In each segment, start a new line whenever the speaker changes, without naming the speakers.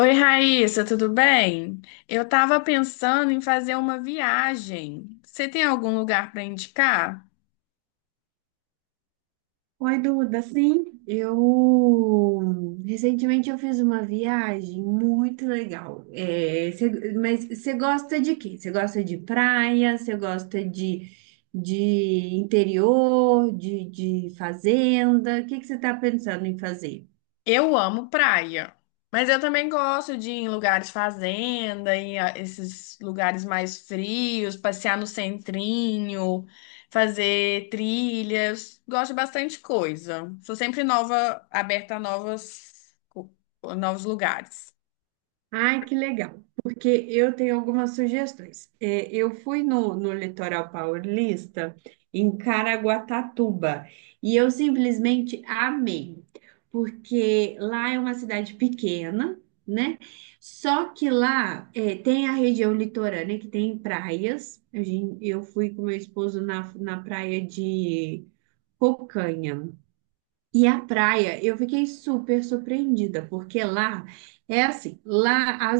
Oi, Raíssa, tudo bem? Eu estava pensando em fazer uma viagem. Você tem algum lugar para indicar?
Oi, Duda, sim, eu recentemente eu fiz uma viagem muito legal. Mas você gosta de quê? Você gosta de praia? Você gosta de interior, de fazenda? O que você está pensando em fazer?
Eu amo praia, mas eu também gosto de ir em lugares fazenda, em esses lugares mais frios, passear no centrinho, fazer trilhas. Gosto de bastante coisa. Sou sempre nova, aberta a novas, novos lugares.
Ai, que legal, porque eu tenho algumas sugestões. É, eu fui no litoral paulista, em Caraguatatuba, e eu simplesmente amei, porque lá é uma cidade pequena, né? Só que lá tem a região litorânea, que tem praias. Eu fui com meu esposo na praia de Cocanha. E a praia, eu fiquei super surpreendida, porque lá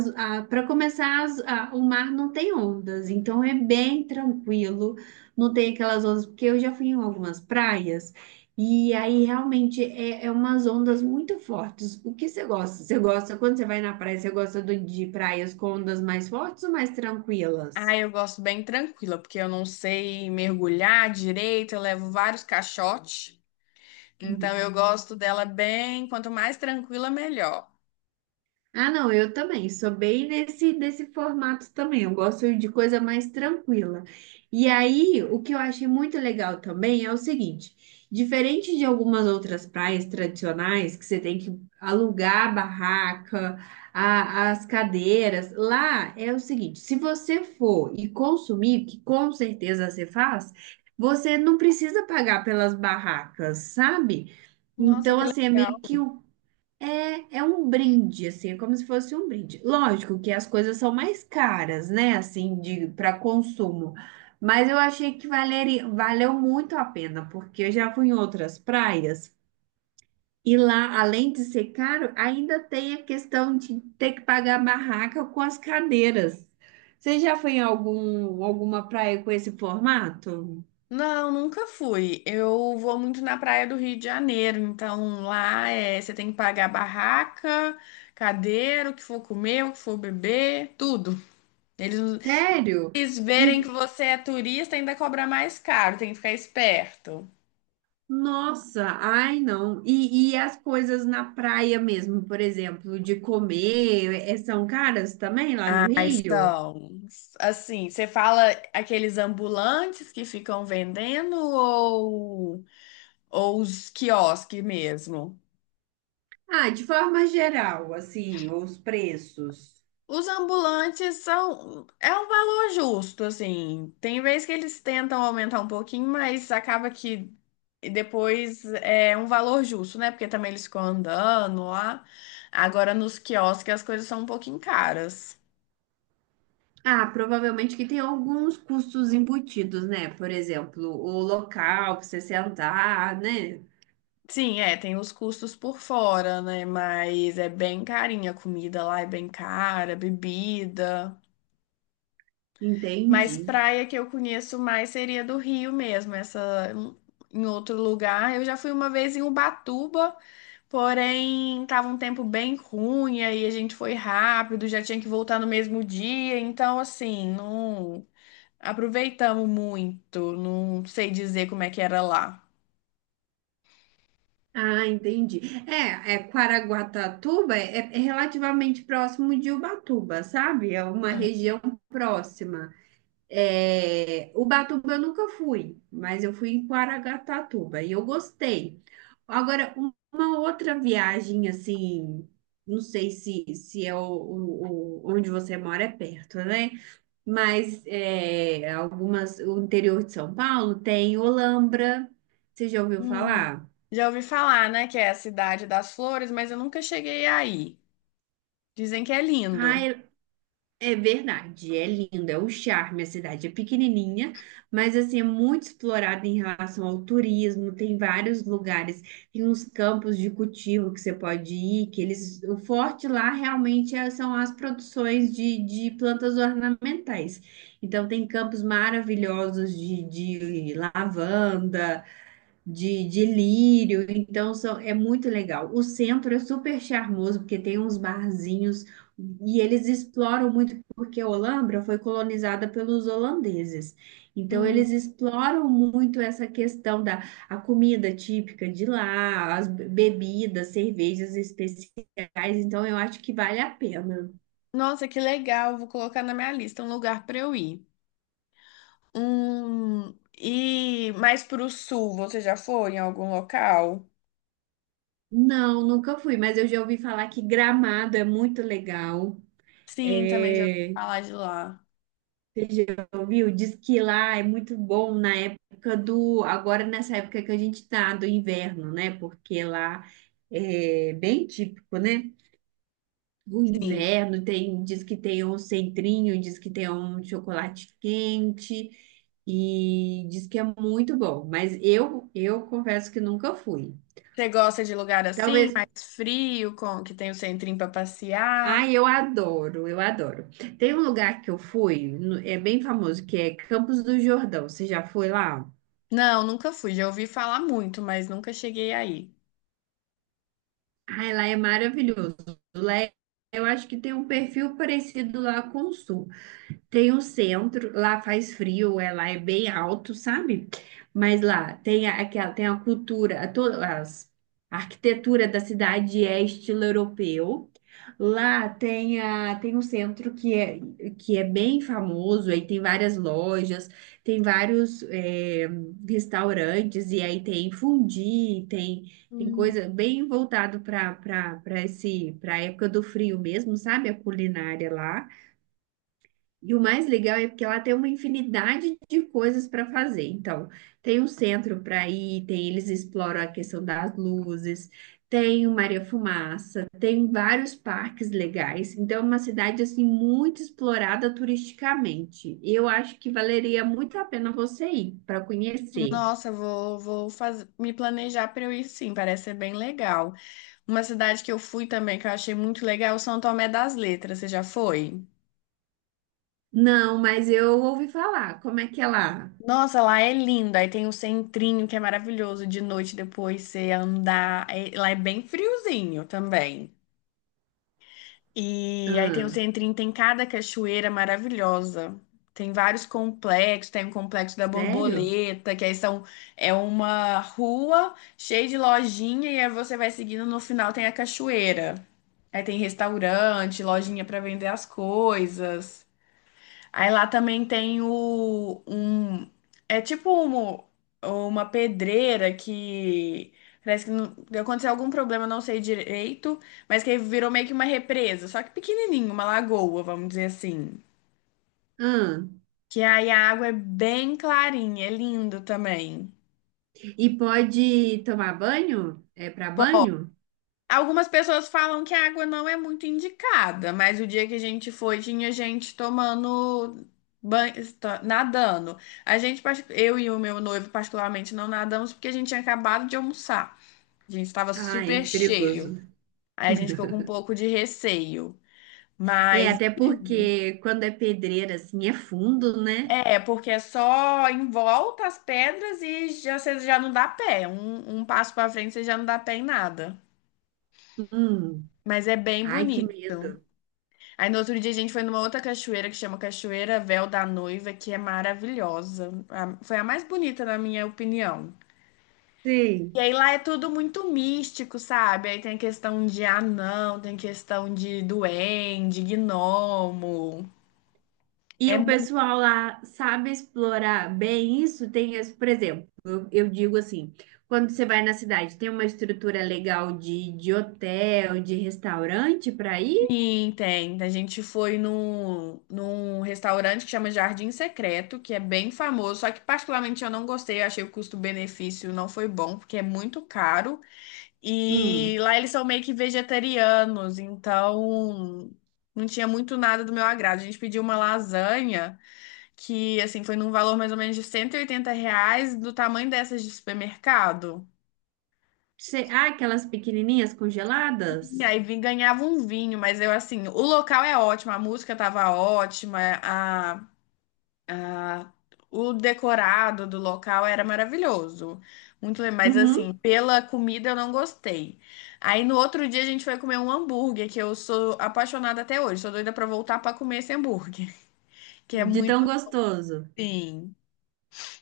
para começar o mar não tem ondas, então é bem tranquilo, não tem aquelas ondas, porque eu já fui em algumas praias e aí realmente é umas ondas muito fortes. O que você gosta? Você gosta quando você vai na praia, você gosta de praias com ondas mais fortes ou mais
Ah,
tranquilas?
eu gosto bem tranquila, porque eu não sei mergulhar direito, eu levo vários caixotes. Então eu gosto dela bem, quanto mais tranquila, melhor.
Ah, não, eu também. Sou bem nesse formato também. Eu gosto de coisa mais tranquila. E aí, o que eu achei muito legal também é o seguinte: diferente de algumas outras praias tradicionais, que você tem que alugar a barraca, as cadeiras, lá é o seguinte: se você for e consumir, que com certeza você faz, você não precisa pagar pelas barracas, sabe?
Nossa,
Então,
que
assim, é
legal.
meio que é um brinde, assim, é como se fosse um brinde. Lógico que as coisas são mais caras, né, assim, de para consumo. Mas eu achei que valeu muito a pena, porque eu já fui em outras praias e lá, além de ser caro, ainda tem a questão de ter que pagar a barraca com as cadeiras. Você já foi em alguma praia com esse formato?
Não, nunca fui. Eu vou muito na praia do Rio de Janeiro, então lá é, você tem que pagar barraca, cadeira, o que for comer, o que for beber, tudo. Eles,
Sério?
eles verem que
E
você é turista, ainda cobra mais caro, tem que ficar esperto.
Nossa, ai não. E as coisas na praia mesmo, por exemplo, de comer, são caras também lá no
Aí
Rio?
são, assim, você fala aqueles ambulantes que ficam vendendo ou os quiosques mesmo?
Ah, de forma geral, assim, os preços.
Os ambulantes são, é um valor justo, assim. Tem vezes que eles tentam aumentar um pouquinho, mas acaba que depois é um valor justo, né? Porque também eles ficam andando lá. Agora nos quiosques as coisas são um pouquinho caras.
Ah, provavelmente que tem alguns custos embutidos, né? Por exemplo, o local para você sentar, né?
Sim, é, tem os custos por fora, né? Mas é bem carinha a comida lá, é bem cara, bebida. Mas
Entendi.
praia que eu conheço mais seria do Rio mesmo, essa em outro lugar. Eu já fui uma vez em Ubatuba, porém tava um tempo bem ruim, aí a gente foi rápido, já tinha que voltar no mesmo dia, então assim, não aproveitamos muito, não sei dizer como é que era lá.
Ah, entendi. É Caraguatatuba é relativamente próximo de Ubatuba, sabe? É uma região próxima. É, Ubatuba eu nunca fui, mas eu fui em Caraguatatuba e eu gostei. Agora, uma outra viagem assim, não sei se é onde você mora é perto, né? Mas é, algumas, o interior de São Paulo tem Olambra, você já ouviu
Hum.
falar?
Já ouvi falar, né, que é a cidade das flores, mas eu nunca cheguei aí. Dizem que é lindo.
Ah, é verdade, é lindo, é o charme. A cidade é pequenininha, mas assim é muito explorada em relação ao turismo. Tem vários lugares, tem uns campos de cultivo que você pode ir, que eles, o forte lá realmente é- são as produções de plantas ornamentais. Então tem campos maravilhosos de lavanda de lírio, então é muito legal. O centro é super charmoso, porque tem uns barzinhos e eles exploram muito, porque a Holambra foi colonizada pelos holandeses. Então,
Hum.
eles exploram muito essa questão da a comida típica de lá, as bebidas, cervejas especiais. Então, eu acho que vale a pena.
Nossa, que legal! Vou colocar na minha lista um lugar para eu ir. Hum. E mais pro sul, você já foi em algum local?
Não, nunca fui, mas eu já ouvi falar que Gramado é muito legal.
Sim, também já ouvi
É,
falar de lá.
você já ouviu? Diz que lá é muito bom na época do. Agora, nessa época que a gente tá, do inverno, né? Porque lá é bem típico, né? O
Sim.
inverno tem, diz que tem um centrinho, diz que tem um chocolate quente e diz que é muito bom. Mas eu confesso que nunca fui.
Você gosta de lugar assim,
Talvez.
mais frio, com que tem o centrinho para
Ah,
passear?
eu adoro, eu adoro. Tem um lugar que eu fui, é bem famoso, que é Campos do Jordão. Você já foi lá?
Não, nunca fui. Já ouvi falar muito, mas nunca cheguei aí.
Ai, lá é maravilhoso. Lá é- eu acho que tem um perfil parecido lá com o Sul. Tem um centro, lá faz frio, lá é bem alto, sabe? Mas lá tem aquela, tem a cultura, a arquitetura da cidade é estilo europeu. Tem um centro que é bem famoso, aí tem várias lojas, tem vários restaurantes, e aí tem fondue, tem
Hum.
coisa bem voltado para esse, para a época do frio mesmo, sabe? A culinária lá. E o mais legal é porque ela tem uma infinidade de coisas para fazer. Então, tem um centro para ir, tem eles exploram a questão das luzes, tem o Maria Fumaça, tem vários parques legais. Então, é uma cidade assim muito explorada turisticamente. Eu acho que valeria muito a pena você ir para conhecer.
Nossa, vou me planejar para eu ir sim, parece ser bem legal. Uma cidade que eu fui também, que eu achei muito legal, São Tomé das Letras, você já foi?
Não, mas eu ouvi falar. Como é que é lá?
Nossa, lá é lindo, aí tem o centrinho que é maravilhoso de noite depois você andar, lá é bem friozinho também. E aí tem o
Ah,
centrinho, tem cada cachoeira maravilhosa. Tem vários complexos, tem o complexo da
sério?
Borboleta, que aí são, é uma rua cheia de lojinha e aí você vai seguindo, no final tem a cachoeira. Aí tem restaurante, lojinha para vender as coisas. Aí lá também tem o um é tipo uma pedreira que parece que aconteceu algum problema, não sei direito, mas que virou meio que uma represa, só que pequenininho, uma lagoa, vamos dizer assim.
Ah,
Que aí a água é bem clarinha, é lindo também.
e pode tomar banho? É para banho?
Algumas pessoas falam que a água não é muito indicada, mas o dia que a gente foi, tinha gente tomando banho, nadando. A gente, eu e o meu noivo, particularmente, não nadamos porque a gente tinha acabado de almoçar. A gente estava
Ah,
super
é
cheio.
perigoso.
Aí a gente ficou com um pouco de receio.
É,
Mas
até porque quando é pedreira, assim, é fundo, né?
é, porque é só em volta as pedras e já, você já não dá pé. Um passo para frente, você já não dá pé em nada.
Hum,
Mas é bem
ai, que
bonito.
medo.
Aí no outro dia a gente foi numa outra cachoeira que chama Cachoeira Véu da Noiva, que é maravilhosa. Foi a mais bonita, na minha opinião. E
Sim.
aí lá é tudo muito místico, sabe? Aí tem a questão de anão, tem questão de duende, gnomo.
E
É
o
muito.
pessoal lá sabe explorar bem isso? Por exemplo, eu digo assim, quando você vai na cidade, tem uma estrutura legal de hotel, de restaurante para ir?
Sim, tem. A gente foi num, restaurante que chama Jardim Secreto, que é bem famoso, só que particularmente eu não gostei, eu achei o custo-benefício não foi bom, porque é muito caro. E
Hum.
lá eles são meio que vegetarianos, então não tinha muito nada do meu agrado. A gente pediu uma lasanha que, assim, foi num valor mais ou menos de R$ 180, do tamanho dessas de supermercado.
Ah, aquelas pequenininhas
E
congeladas?
aí vim, ganhava um vinho, mas eu, assim, o local é ótimo, a música tava ótima. Ah, o decorado do local era maravilhoso. Muito, mas assim,
Uhum,
pela comida eu não gostei. Aí no outro dia a gente foi comer um hambúrguer que eu sou apaixonada até hoje. Sou doida pra voltar pra comer esse hambúrguer, que é
de tão
muito
gostoso.
sim.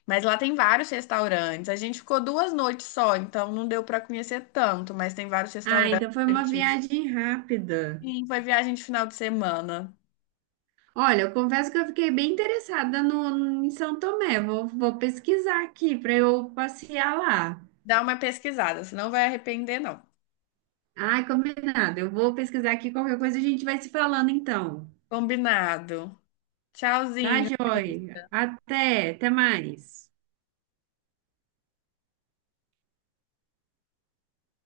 Mas lá tem vários restaurantes. A gente ficou 2 noites só, então não deu pra conhecer tanto, mas tem vários
Ah, então foi uma
restaurantes.
viagem rápida.
Sim, foi viagem de final de semana.
Olha, eu confesso que eu fiquei bem interessada no, em São Tomé. Vou pesquisar aqui para eu passear lá.
Dá uma pesquisada, você não vai arrepender, não.
Ai, combinado. Eu vou pesquisar aqui. Qualquer coisa a gente vai se falando então.
Combinado.
Tá,
Tchauzinho.
joia? Até mais.